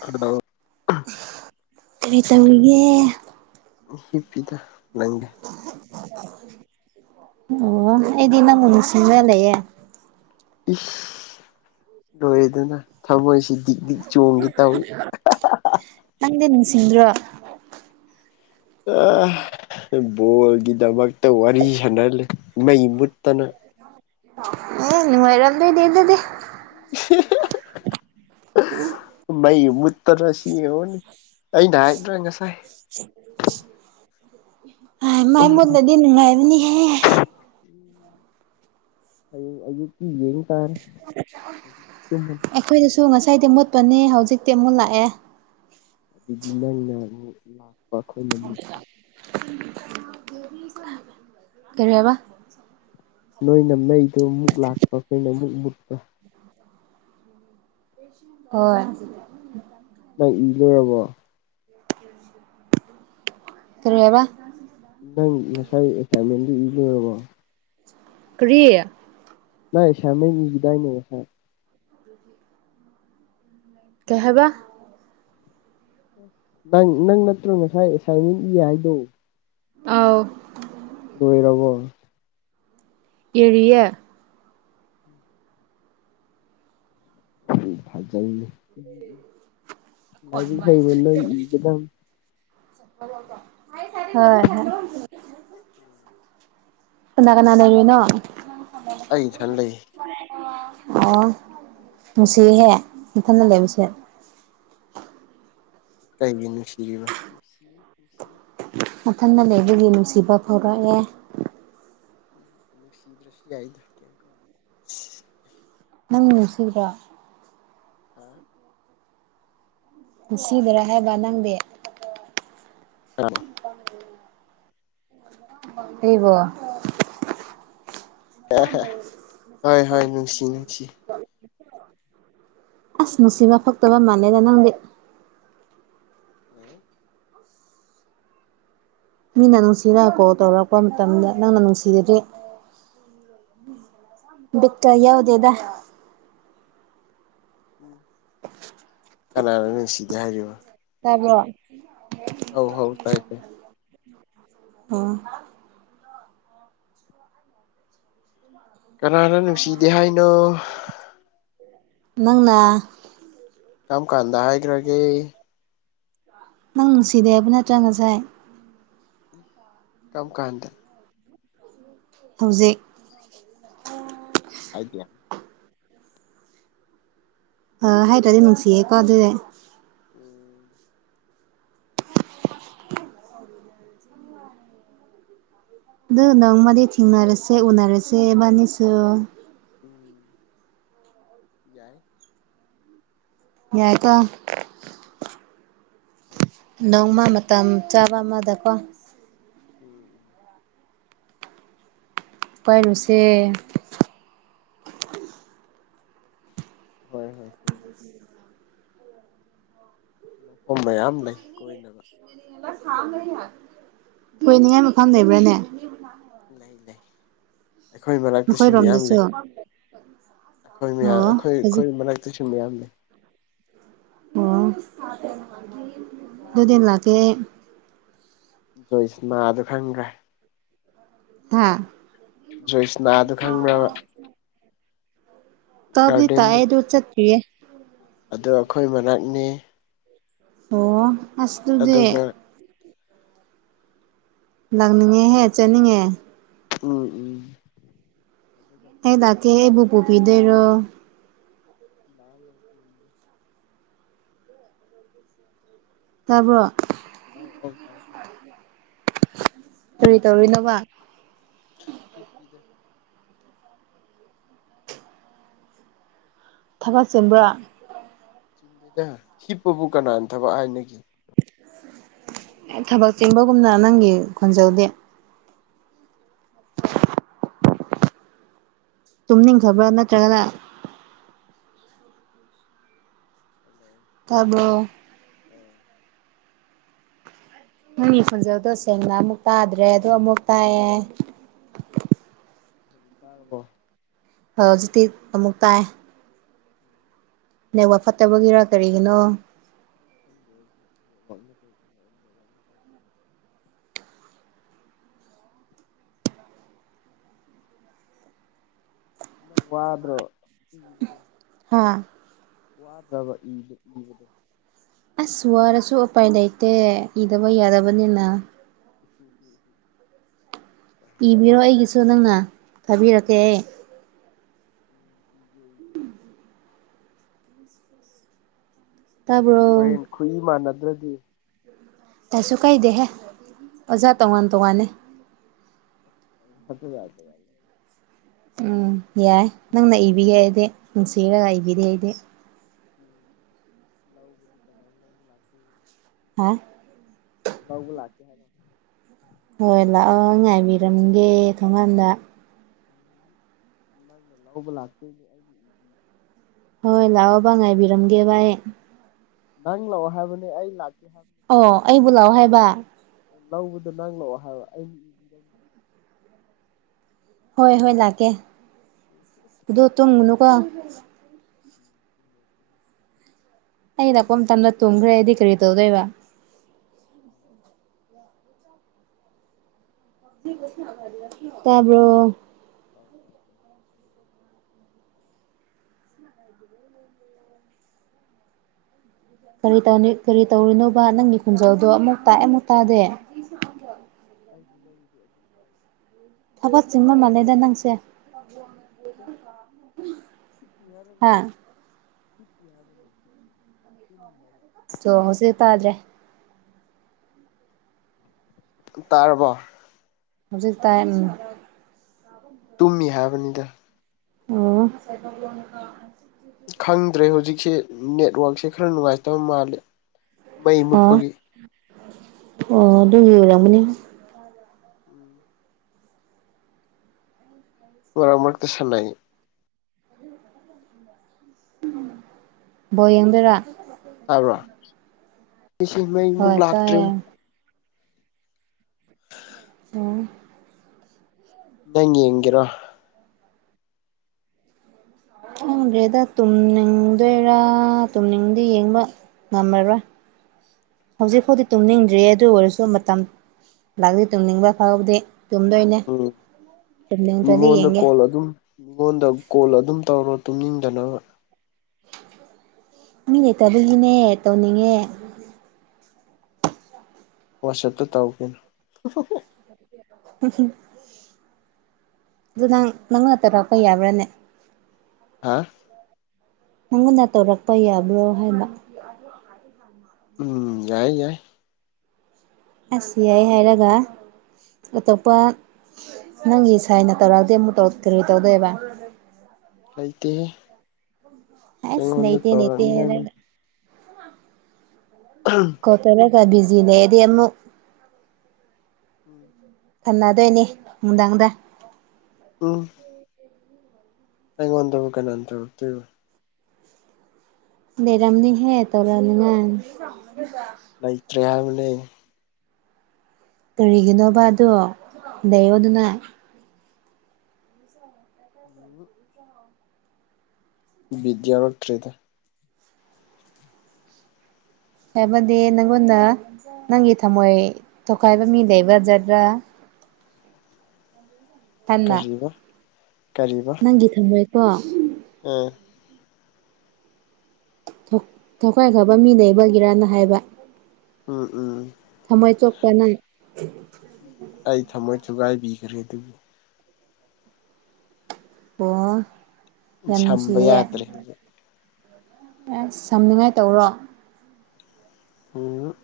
ꯑꯗꯣ ꯀꯔꯤ ꯇꯧꯔꯤꯒꯦ ꯍꯤꯞꯄꯤꯗ ꯅꯪꯗꯤ ꯑꯣ ꯑꯩꯗꯤ ꯅꯪ ꯅꯤꯡꯁꯤꯡꯁꯤꯡꯕ ꯂꯩꯌꯦ ꯏꯁ ꯂꯣꯏꯗꯅ ꯊꯃꯣꯏꯁꯤ ꯗꯤꯛ ꯗꯤꯛ ꯆꯣꯡꯒ ꯇꯧꯏꯤ ꯅꯪꯗꯤ ꯅꯤꯡꯁꯤꯡꯗ꯭ꯔꯣ ꯕꯣꯜꯒꯤꯗꯃꯛꯇ ꯋꯥꯔꯤ ꯁꯥꯟꯅꯍꯜꯂꯤ ꯃꯩ ꯃꯨꯠꯇꯅ ꯑꯦ ꯅꯨꯡꯉꯥꯏꯔꯝꯗꯨꯅꯦ ꯑꯗꯨꯗꯤ [unintelligible] ꯃꯩ ꯃꯨꯠꯇꯔ ꯁꯤ ꯌꯦꯡꯉꯣꯅꯤ ꯑꯩꯅ ꯍꯥꯏꯗ꯭ꯔꯥ ꯉꯁꯥꯏ ꯑ ꯃꯥꯏ ꯃꯣꯟꯗꯗꯤ ꯅꯨꯡꯉꯥꯏꯕꯅꯤꯍꯦ ꯑꯩ ꯑꯌꯨꯛꯀꯤ ꯌꯦ ꯇꯥꯔꯦ ꯇꯨꯝꯃꯅꯤ ꯑꯩꯈꯣꯏꯗꯁꯨ ꯉꯁꯥꯏꯗꯤ ꯃꯨꯠꯄꯅꯦ ꯍꯧꯖꯤꯛꯇꯤ ꯃꯨꯠꯂꯥꯛꯑꯦ ꯑꯗꯨꯗꯤ ꯅꯪꯅ ꯑꯃꯨ ꯂꯥꯛꯄ ꯑꯩꯈꯣꯏꯅ ꯃꯨꯠꯄ ꯀꯔꯤꯍꯥꯏꯕ ꯅꯣꯏꯅ ꯃꯩꯗꯨ ꯃꯨꯛ ꯂꯥꯛꯄ ꯑꯩꯈꯣꯏꯅ ꯑꯃꯨꯛ ꯃꯨꯠꯄ ꯍꯣꯏ ꯇ ꯏꯔꯦꯕꯣ ꯀꯔꯤ ꯍꯥꯏꯕ ꯅꯪ ꯉꯁꯥꯏ ꯑꯦꯁꯥꯏꯟꯃꯦꯟꯗꯨ ꯏ ꯂꯣꯏꯔꯕꯣ ꯀꯔꯤ ꯃꯥ ꯑꯁꯝꯃꯦ ꯏꯒꯤꯗꯥꯏꯅꯦ ꯉꯁꯥꯏ [inaudible] ꯀꯩ ꯍꯥꯏꯕ ꯅꯪ ꯅꯪ ꯅꯠꯇ꯭ꯔ ꯉꯥꯁꯥꯏ ꯑꯦꯁꯥꯏꯟꯃꯦꯟ ꯏ ꯍꯥꯏꯗꯣ ꯑꯥꯎ ꯂꯣꯏꯔꯕꯣ ꯀꯦꯔꯤꯌꯦ ꯐꯖꯅꯦ ꯎꯝ ꯎꯝ ꯂꯥꯏꯔꯤꯛ ꯍꯩꯕ ꯅꯣꯏ ꯏꯒꯗꯝ ꯍꯣꯏ ꯍꯣꯏ ꯀꯅꯥ ꯀꯅꯥ ꯂꯩꯅꯣ ꯑꯩ ꯏꯊꯟ ꯂꯩꯌꯦ ꯑꯣ ꯅꯨꯡꯁꯤꯍꯦ ꯏꯊꯟꯗ ꯂꯩꯕꯁꯦ ꯀꯩꯒꯤ ꯅꯨꯡꯁꯤꯔꯨꯕ ꯃꯊꯟꯗ ꯂꯩꯕꯒꯤ ꯅꯨꯡꯁꯤꯕ ꯐꯣꯔꯛꯑꯦ ꯎꯝ ꯅꯨꯡꯁꯤꯗ ꯔꯁꯤ ꯌꯥꯏꯗ ꯀꯝ ꯀꯥꯏ ꯅꯪ ꯅꯨꯡꯁꯤꯕ꯭ꯔꯣ ꯍꯥꯥ ꯁꯤꯗꯔꯥ ꯍꯥꯏꯕ ꯅꯪꯗꯤ ꯑ ꯑꯩꯕꯨ ꯍꯣꯏ ꯍꯣꯏ ꯅꯨꯡꯁꯤ ꯅꯨꯡꯁꯤ [unintelligible] ꯑꯁ ꯃꯁꯤꯡꯒ ꯐꯛꯇꯕ ꯃꯅꯦꯗ ꯅꯪꯗꯤ ꯎ ꯃꯤꯅ ꯅꯨꯡꯁꯤꯔꯒ ꯀꯣꯜ ꯇꯧꯔꯔꯛꯄ ꯃꯇꯝꯗ ꯅꯪꯅ ꯅꯨꯡꯁꯤꯔꯗꯤ ꯕꯤꯠꯀ ꯌꯥꯎꯗꯦꯗ ꯎ ꯀꯅꯥꯅꯣ ꯅꯨꯡꯁꯤꯗꯦ ꯍꯥꯏꯔꯤꯕ ꯇꯥꯕ꯭ꯔꯣ ꯍꯧ ꯍꯧ ꯇꯥꯏ ꯇꯦ ꯑꯣ ꯀꯅꯥꯅ ꯅꯨꯡꯁꯤꯗꯦ ꯍꯥꯏꯅꯣ ꯅꯪꯅ ꯀꯔꯝ ꯀꯥꯟꯗ ꯍꯥꯏꯈ꯭ꯔꯒꯦ ꯅꯪ ꯅꯨꯡꯁꯤꯗꯦ ꯍꯥꯏꯕ ꯅꯠꯇ꯭ꯔ ꯉꯁꯥꯏ ꯀꯃ ꯀꯥꯟꯗ ꯍꯧꯖꯤꯛ ꯍꯥꯏꯗ ꯍꯥꯏꯗ꯭ꯔꯗꯤ ꯅꯨꯡꯁꯤꯌꯦꯀꯣ ꯑꯗꯨꯗꯤ [inaudible] ꯑꯗꯨ ꯅꯪ ꯃꯗꯤ ꯊꯦꯡꯅꯔꯁꯦ ꯎꯅꯔꯁꯦꯕꯥꯅꯤꯁꯨ ꯎꯝ ꯌꯥꯏ ꯌꯥꯏꯀꯣ ꯍꯣꯏ ꯅꯣꯡꯃ ꯃꯇꯝ ꯆꯥꯕ ꯑꯃꯗꯀꯣ ꯎꯝ ꯎꯝ ꯎꯄꯥꯏꯃꯤꯁꯦ ꯍꯣꯏ ꯍꯣꯏ ꯊ ꯑꯗꯨ ꯃꯐꯝ ꯃꯌꯥꯝ ꯂꯩ ꯀꯣꯏꯅꯕ [unintelligible] ꯍꯣꯏꯅꯤꯡꯉꯥꯏ ꯃꯈꯥ ꯂꯩꯕ꯭ꯔꯥꯅꯦ ꯂꯩ ꯂꯩ ꯑꯩꯈꯣꯏ ꯃꯔꯅꯥꯛꯇꯁꯨ ꯃꯌꯥꯝ ꯂꯩ ꯍ ꯑꯩꯈꯣꯏ ꯃꯌꯥꯝ ꯑꯩꯈꯣꯏ ꯑꯩꯈꯣꯏ ꯃꯔꯅꯥꯛꯇꯁꯨ ꯃꯌꯥꯝ ꯂꯩ ꯑꯣ ꯑꯗꯨꯨꯗꯤꯟ ꯂꯒꯦ ꯖꯣꯏꯁꯥꯅ ꯑꯗꯨ ꯈꯪꯕ꯭ꯔꯥ ꯍ ꯖꯣꯏꯁꯅꯥ ꯑꯗꯨ ꯈꯪꯕ꯭ꯔꯕ ꯇꯞꯗꯤ ꯒꯥꯔꯗꯦꯟꯗꯣ ꯇꯥꯏꯌꯦꯗꯨ ꯆꯠꯦ ꯑꯗꯣ ꯑꯩꯈꯣꯏ ꯃꯅꯥꯛꯅꯤ ꯑꯣ ꯑꯁ ꯗꯨꯗꯤ ꯑꯗꯨꯒ ꯂꯥꯛꯅꯤꯡꯉꯦꯍꯦ ꯆꯠꯅꯤꯡꯉꯦ ꯎꯝ ꯎꯝ ꯀꯗꯔꯣ [unintelligible] ꯎ ꯇꯥꯕꯣ ꯑꯧ ꯑꯧ ꯍꯥꯎꯀꯦ ꯇꯧꯔꯤ ꯇꯧꯔꯤ ꯅꯣꯕ ꯍꯤꯞ ꯄꯤꯗ ꯊꯥꯒꯆꯦꯟꯕ꯭ꯔꯥ ꯆꯤꯟꯗꯦꯗ ꯍꯤꯞꯄꯕꯨ ꯀꯅꯥꯅ ꯊꯕꯛ ꯍꯥꯏꯅꯒꯤ ꯑꯦ ꯊꯕꯛ ꯆꯤꯟꯕꯒꯨꯝꯅ ꯅꯪꯒꯤ ꯈꯣꯟꯖꯧꯗꯤ ꯇꯨꯝꯅꯤꯡꯈꯕ꯭ꯔꯥ ꯅꯠꯇ꯭ꯔꯒꯅ ꯍꯜꯂꯣ ꯇꯥꯕꯔꯣ ꯎꯝ ꯅꯪꯒꯤ ꯈꯣꯟꯖꯦꯜꯗꯣ ꯁꯦꯡꯅ ꯑꯃꯨꯛ ꯇꯥꯗ꯭ꯔꯦ ꯑꯗꯣ ꯑꯃꯨꯛ ꯇꯥꯛꯑꯦ ꯍꯧꯖꯤꯛ ꯇꯥꯔꯕꯣ ꯍꯧꯖꯤꯛꯇꯤ ꯑꯃꯨꯛ ꯇꯥꯏ ꯅꯦꯋꯥ ꯐꯠꯇꯕꯒꯤꯔ ꯀꯔꯤꯒꯤꯅꯣ ꯈꯪꯗꯦ ꯑꯩꯁꯨ ꯅꯦꯠꯋꯥꯛꯅ ꯇꯧꯔꯤꯅꯦ ꯅꯦꯠꯋꯥꯛꯅ ꯅꯪ ꯋꯥꯗ꯭ꯔꯣ ꯏꯕꯗꯣ ꯍꯥꯥ ꯋꯥꯗ꯭ꯔꯕ ꯏꯕꯗꯣ ꯑꯁ ꯋꯥꯔꯁꯨ ꯎꯄꯥꯏ ꯂꯩꯇꯦ ꯏꯗꯕ ꯌꯥꯗꯕꯅꯤꯅ ꯎ ꯎꯝ ꯏꯕꯤꯔꯣ ꯑꯩꯒꯤꯁꯨ ꯅꯪꯅ ꯊꯥꯕꯤꯔꯛꯀꯦ ꯑꯩ ꯎꯝ ꯎꯝ ꯇꯥꯔꯕꯣ ꯍꯣꯔꯦꯟ ꯈꯨꯏ ꯃꯥꯟꯅꯗ꯭ꯔꯗꯤ ꯀꯥꯏꯁꯨ ꯀꯥꯏꯗꯦꯍꯦ ꯑꯣꯖꯥ ꯇꯣꯉꯥꯟ ꯇꯣꯉꯥꯟꯅꯤ ꯍꯥ ꯑꯗꯨ ꯌꯥꯗ ꯌꯥ ꯎꯝ ꯌꯥꯏ ꯅꯪꯅ ꯏꯕꯤꯒꯦ ꯑꯩꯗꯤ ꯅꯨꯡꯁꯤꯔꯒ ꯏꯕꯤꯔꯦ ꯑꯩꯗꯤ [unintelligible] ꯍꯥꯥ ꯂꯎꯕ ꯂꯥꯛꯆꯦ ꯍꯥꯏꯒ ꯍꯣꯏ ꯂꯥꯛꯑꯣ ꯉꯥꯏꯕꯤꯔꯝꯒꯦ ꯊꯣꯡꯉꯥꯟꯗ ꯅꯪꯅ ꯂꯧꯕ ꯂꯥꯛꯇꯣꯏꯅꯦ ꯑꯩꯒꯤ ꯏꯕꯤ ꯍꯣꯏ ꯂꯥꯛꯑꯣ ꯉꯥꯏꯕꯤꯔꯝꯒꯦ ꯚꯥꯏ ꯅꯪ ꯂꯥꯛꯑꯣ ꯍꯥꯏꯕꯅꯦ ꯑꯩ ꯂꯥꯛꯀꯦ ꯍꯥꯏꯕꯅꯤ ꯑꯣ ꯑꯩꯕꯨ ꯂꯥꯛꯑꯣ ꯍꯥꯏꯕ ꯂꯧꯕꯗꯣ ꯅꯪ ꯂꯛꯑꯣ ꯍꯥꯏꯕꯣ ꯑꯩꯅꯗ ꯍꯣꯏ ꯍꯣꯏ ꯂꯥꯛꯀꯦ ꯎꯝ ꯑꯗꯨ ꯇꯨꯝꯃꯨꯅꯨꯀꯣ [unintelligible] ꯑꯩ ꯂꯥꯛꯄ ꯃꯇꯝꯗ ꯇꯨꯝꯈ꯭ꯔꯦ ꯑꯩꯗꯤ ꯀꯔꯤ ꯇꯧꯗꯣꯏꯕ ꯇꯥꯕ꯭ꯔꯣ ꯑꯥꯎ ꯇꯥꯏ ꯇꯥꯏ [unintelligible] ꯀꯔꯤ ꯇꯧ ꯀꯔꯤ ꯇꯧꯔꯤꯅꯣꯕ ꯅꯪꯒꯤ ꯈꯨꯣꯟꯖꯦꯜꯗꯣ ꯑꯃꯨꯛ ꯇꯥꯛꯑꯦ ꯑꯃꯨꯛ ꯇꯥꯗꯦ ꯑꯩꯗꯤ ꯅꯪꯒꯤ ꯑꯗꯨꯝ ꯇꯥꯏ ꯊꯒꯠꯁꯤꯡꯤꯡꯃ ꯃꯥꯂꯗ ꯅꯪꯁꯦ ꯑꯣ ꯌꯥ ꯍꯤꯞꯄꯤ ꯍꯥꯏꯔꯒ ꯍꯥ ꯍꯥꯏꯕ ꯂꯩ ꯍꯥꯏꯕ ꯁꯣ ꯍꯁꯦ ꯇꯗ꯭ꯔꯦ ꯇꯥꯔꯕꯣ ꯍꯧꯖꯤꯛ ꯇꯥꯏ ꯇꯨꯝꯃꯤ ꯍꯥꯏꯕꯅꯤꯗ ꯑꯣ ꯈꯪꯗ꯭ꯔꯦ ꯍꯧꯖꯤꯛꯁꯦ ꯅꯦꯠꯋꯥꯛꯛꯁꯦ ꯈꯔ ꯅꯨꯡꯉꯥꯏꯇꯕ ꯃꯥꯜꯂꯤꯦ ꯃꯩ ꯑꯣ ꯃꯨꯠꯄꯒꯤ ꯑꯣ ꯑꯗꯨꯒꯤ ꯑꯣꯏꯔ ꯃꯅꯤ ꯎꯝ ꯃꯔ ꯃꯔꯛꯇꯁꯅꯥꯏ ꯕꯣꯜ ꯌꯦꯡꯗꯣꯏꯔꯥ ꯇꯥꯔꯣ ꯁꯤꯁꯤ ꯃꯩꯃꯨꯛ ꯍꯣꯏ ꯂꯥꯛꯇ꯭ꯔꯤ ꯇꯥꯏꯌꯦ ꯑꯣ ꯅꯪ ꯌꯦꯡꯒꯦꯔꯣ ꯈꯪꯗ꯭ꯔꯦꯗ ꯇꯨꯝꯅꯤꯡꯗꯣꯏꯔꯥ ꯇꯨꯝꯅꯤꯡꯗꯤ ꯌꯦꯡꯕ ꯉꯝꯃꯔꯣꯏ ꯍꯧꯖꯤꯛꯄꯨꯗꯤ ꯇꯨꯝꯅꯤꯡꯗ꯭ꯔꯤꯌꯦ ꯑꯗꯨ ꯑꯣꯏꯔꯁꯨ ꯃꯇꯝ ꯂꯥꯛꯂꯗꯤ ꯇꯨꯝꯅꯤꯡꯕ ꯐꯥꯎꯗꯦ ꯇꯨꯝꯗꯣꯏꯩꯅ ꯎꯝ ꯃꯤꯉꯣꯟꯗ ꯀꯣꯜ ꯑꯗꯨꯝ ꯃꯤꯉꯣꯟꯗ ꯀꯣꯜ ꯑꯗꯨꯝ ꯇꯧꯔꯣ ꯇꯨꯡꯅꯤꯡꯗꯅꯕ ꯃꯤ ꯂꯩꯇꯕꯒꯤꯅꯦ ꯇꯧꯅꯤꯡꯉꯦ ꯋꯥꯆꯞꯇ ꯇꯧꯒꯦꯅꯦ ꯎ ꯑꯗꯨꯗꯣ ꯅꯪ ꯅꯪꯅ ꯇꯔꯛꯄ ꯌꯥꯕ꯭ꯔꯥꯅꯦ ꯍꯥ ꯅꯪꯉꯣꯟꯅ ꯇꯧꯔꯛꯄ ꯌꯥꯕ꯭ꯔꯣ ꯍꯥꯏꯕ ꯔ ꯎꯝ ꯌꯥꯏꯌꯦ ꯌꯥꯏ ꯑꯁꯤ ꯌꯥꯏ ꯍꯥꯏꯔꯒ ꯑꯇꯣꯞꯄ ꯅꯪꯒꯤ ꯁꯥꯏꯅ ꯇꯧꯔꯛꯑꯗꯤ ꯑꯃꯨꯛ ꯀꯔꯤ ꯇꯧꯗꯣꯏꯕ ꯎ ꯂꯩꯇꯦꯍ ꯑꯁ ꯑꯩꯉꯣꯟꯗ ꯂꯩꯇꯦ ꯂꯩꯇꯦ ꯇꯧꯔꯅꯤꯉꯒꯤ ꯍꯥꯏꯔꯒ ꯑꯪ ꯀꯠꯇꯔ ꯒ ꯕꯤꯖꯤꯅꯦꯦꯗꯤ ꯑꯃꯨꯛ ꯎꯝ ꯊꯝꯅꯗꯣꯏꯅꯤ ꯅꯨꯡꯗꯥꯡꯗ ꯑꯣ ꯑꯩꯉꯣꯟꯗꯕꯨ ꯀꯅꯥꯅ ꯇꯧꯔꯛꯇꯨꯏꯕ ꯂꯩꯔꯝꯅꯤꯍꯦ ꯇꯧꯔꯝ ꯅꯤꯉꯥꯏ ꯂꯩꯇ꯭ꯔꯦ ꯍꯥꯏꯕꯅꯦ ꯀꯔꯤꯒꯤꯅꯣꯕ ꯑꯗꯣ ꯂꯩꯛ ꯑꯗꯨꯅ ꯎꯝ ꯕꯤꯗꯌꯥꯎꯔꯛꯇ꯭ꯔꯦꯗ ꯍꯥꯏꯕꯗꯤ ꯅꯪꯉꯣꯟꯗ ꯅꯪꯒꯤ ꯊꯝꯃꯣꯏ ꯊꯣꯈꯥꯏꯕ ꯃꯤ ꯂꯩꯕꯖꯗ꯭ꯔꯥ ꯀꯔꯤꯕ ꯀꯔꯤꯕ ꯒꯤ ꯊꯝꯃꯣꯏꯀꯣ ꯎꯝ ꯊꯈꯥꯏꯈꯕ ꯃꯤ ꯂꯩꯕꯒꯤꯔꯥꯅ ꯍꯥꯏꯕ ꯎꯝ ꯎꯝ ꯊꯝꯃꯣꯏ ꯆꯣꯛꯄ ꯅꯥꯏ ꯑꯩ ꯊꯃꯣꯏ ꯊꯨꯒꯥꯏꯕꯤꯈ꯭ꯔꯦ ꯑꯗꯨꯕꯨ ꯑꯣ ꯁꯝꯕ ꯌꯥꯝꯅꯨꯡꯁꯤꯌꯦ ꯌꯥꯗ꯭ꯔꯦ ꯍꯧꯖꯤꯛ ꯑꯁ ꯁꯝꯅꯤꯉꯥꯏ ꯇꯧꯔꯣ ꯑꯣ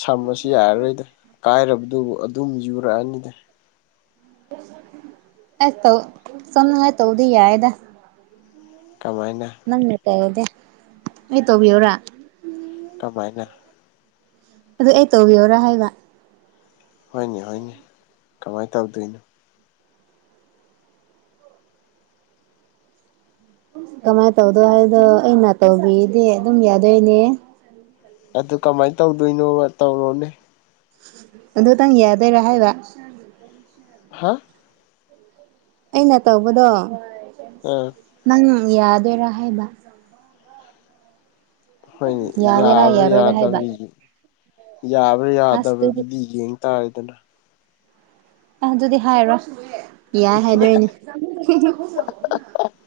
ꯁꯝ ꯑꯁꯤ ꯌꯥꯔꯔꯣꯏꯗ ꯀꯥꯏꯔꯕꯗꯨꯕꯨ ꯑꯗꯨꯝ ꯌꯨꯔꯛꯑꯅꯤꯗ ꯑꯁ ꯇꯧ ꯆꯝꯅꯥ ꯇꯧꯗ ꯌꯥꯏꯗ ꯀꯃꯥꯏꯅ ꯅꯪꯅ ꯇꯧꯗꯦ ꯑꯩ ꯇꯧꯕꯤꯌꯣꯔꯥ ꯀꯃꯥꯏꯅ ꯑꯗꯨ ꯑꯩ ꯇꯧꯕꯤꯌꯣꯔꯥ ꯍꯥꯏꯕ ꯍꯣꯏꯅꯦ ꯍꯣꯏꯅꯦ ꯀꯃꯥꯏꯅ ꯇꯧꯗꯣꯏꯅꯣ ꯀꯃꯥꯏꯅ ꯇꯧꯗꯣꯏ ꯍꯥꯏꯕꯗꯣ ꯑꯩꯅ ꯇꯧꯕꯤꯗꯤ ꯑꯗꯨꯝ ꯌꯥꯗꯣꯏꯅꯦ ꯑꯗꯨ ꯀꯃꯥꯏꯅ ꯇꯧꯗꯣꯏꯅꯣ ꯇꯧꯔꯣꯅꯦ ꯑꯗꯨꯇꯪ ꯌꯥꯗꯣꯏꯔꯥ ꯍꯥꯏꯕ ꯍꯥ ꯑꯩꯅ ꯇꯧꯕꯗꯣ ꯑꯥ ꯅꯪ ꯌꯥꯗꯣꯏꯔꯥ ꯍꯥꯏꯕ ꯍꯣꯏꯅꯦ ꯌꯥꯒꯦꯔꯥ ꯌꯥꯕ꯭ꯔꯥ ꯌꯥꯔꯣꯏꯔꯥ ꯍꯥꯏꯕ ꯌꯥꯗꯕ꯭ꯔꯥ ꯌꯥꯕ꯭ꯔꯥ ꯑꯁ ꯑꯗꯨꯗꯤ ꯌꯥꯗꯕ꯭ꯔꯗꯨꯗꯤ ꯌꯦꯡ ꯇꯥꯔꯦꯗꯅ ꯑ ꯑꯗꯨꯗꯤ ꯍꯥꯏꯔꯣꯏ ꯌꯥꯏ ꯍꯥꯏꯗꯣꯏꯅꯤ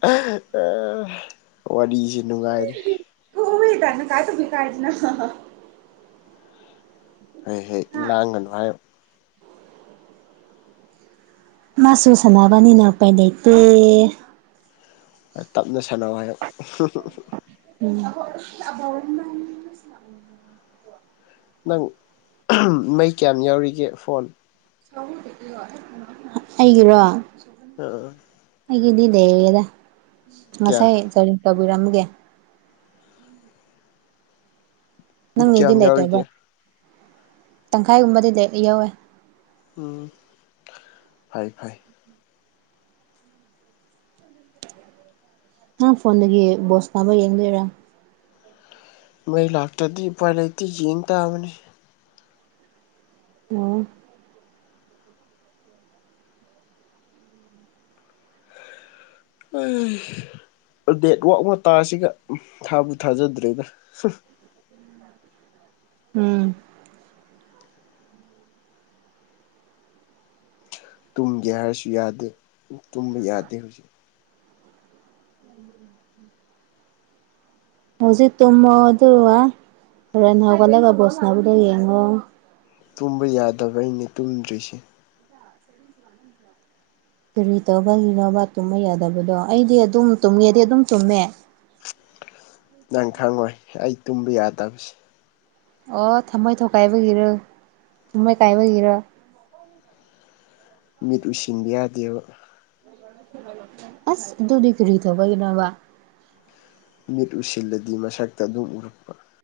ꯑ ꯋꯥꯔꯤꯁꯦ ꯅꯨꯡꯉꯥꯏꯔꯤ ꯎ ꯃꯤ ꯇꯅ ꯀꯥꯏ ꯇꯨꯃꯤ ꯀꯥꯏꯖꯅ ꯍꯦ ꯍꯦ ꯂꯥꯡꯒꯅꯨ ꯍꯥꯏꯌꯨ ꯃꯥꯁꯨ ꯁꯥꯟꯅꯕꯅꯤꯅ ꯎꯄꯥꯏ ꯂꯩꯇꯦ ꯇꯞꯅ ꯁꯥꯟꯅꯧ ꯍꯥꯏꯌꯣ ꯎꯝ ꯅꯪ ꯃꯩ ꯀꯌꯥꯝ ꯌꯥꯎꯔꯤꯒꯦ ꯐꯣꯟ ꯑꯩꯒꯤꯔꯣ ꯎꯝ ꯑꯩꯒꯤꯗꯤ ꯂꯩꯔꯦꯗ ꯀꯌꯥ ꯉꯁꯥꯏ ꯆꯥꯔꯖꯤꯡ ꯇꯧꯕꯤꯔꯝꯕꯒꯤ ꯅꯪꯒꯤꯗꯤ ꯀꯌꯥꯝ ꯂꯩꯇꯕ꯭ꯔ ꯌꯥꯎꯔꯤꯒꯦ ꯇꯪꯈꯥꯏꯒꯨꯝꯕꯗꯤ ꯌꯧꯋꯦ ꯎꯝ ꯐꯩ ꯐꯩ ꯅꯪ ꯐꯣꯟꯗꯒꯤ ꯕꯣꯜ ꯁꯥꯅꯕ ꯌꯦꯡꯗꯣꯏꯔꯥ ꯃꯩ ꯂꯥꯛꯇ꯭ꯔꯗꯤ ꯎꯄꯥꯏ ꯂꯩꯇꯦ ꯌꯦꯡ ꯇꯥꯕꯅꯤ ꯑꯣ ꯍꯩ ꯅꯦꯠꯋꯥꯔꯛ ꯃꯇꯥꯁꯤꯒ ꯊꯥꯕꯨ ꯊꯥꯖꯗ꯭ꯔꯦꯗ ꯎꯝ ꯇꯨꯝꯒꯦ ꯍꯥꯏꯔꯁꯨ ꯌꯥꯗꯦ ꯇꯨꯝꯕ ꯌꯥꯗꯦ ꯍꯧꯖꯤꯛ ꯍꯧꯖꯤꯛ ꯇꯨꯝꯃꯣ ꯑꯗꯨꯒ ꯍꯣꯔꯦꯟ ꯍꯧꯒꯠꯂꯒ ꯕꯣꯜ ꯁꯅꯕꯗꯨ ꯌꯦꯡꯉꯣ ꯇꯨꯝꯕ ꯌꯥꯗꯕꯩꯅꯦ ꯇꯨꯝꯗ꯭ꯔꯤꯁꯦ [unintelligible] ꯀꯔꯤ ꯇꯧꯕꯒꯤꯅꯣꯕ ꯇꯨꯝꯕ ꯌꯥꯗꯕꯗꯣ ꯑꯩꯗꯤ ꯑꯗꯨꯝ ꯇꯨꯝꯒꯦꯗꯤ ꯑꯗꯨꯝ ꯇꯨꯝꯃꯦ ꯅꯪ ꯈꯪꯉꯣꯏ ꯑꯩ ꯇꯨꯝꯕ ꯌꯥꯗꯕꯁꯦ ꯑꯣ ꯊꯃꯣꯏ ꯊꯨꯒꯥꯏꯕꯒꯤꯔꯣ ꯊꯃꯣꯏ ꯀꯥꯏꯕꯒꯤꯔꯣ ꯃꯤꯠ ꯎꯏꯁꯤꯟꯕ ꯌꯥꯗꯦꯕ ꯑꯁ ꯑꯗꯨꯗꯤ ꯀꯔꯤ ꯇꯧꯕꯩꯔꯕ ꯃꯤꯠ ꯎꯏꯁꯤꯜꯂꯗꯤ ꯃꯁꯛꯇꯣ ꯑꯗꯨꯝ ꯎꯔꯛꯄ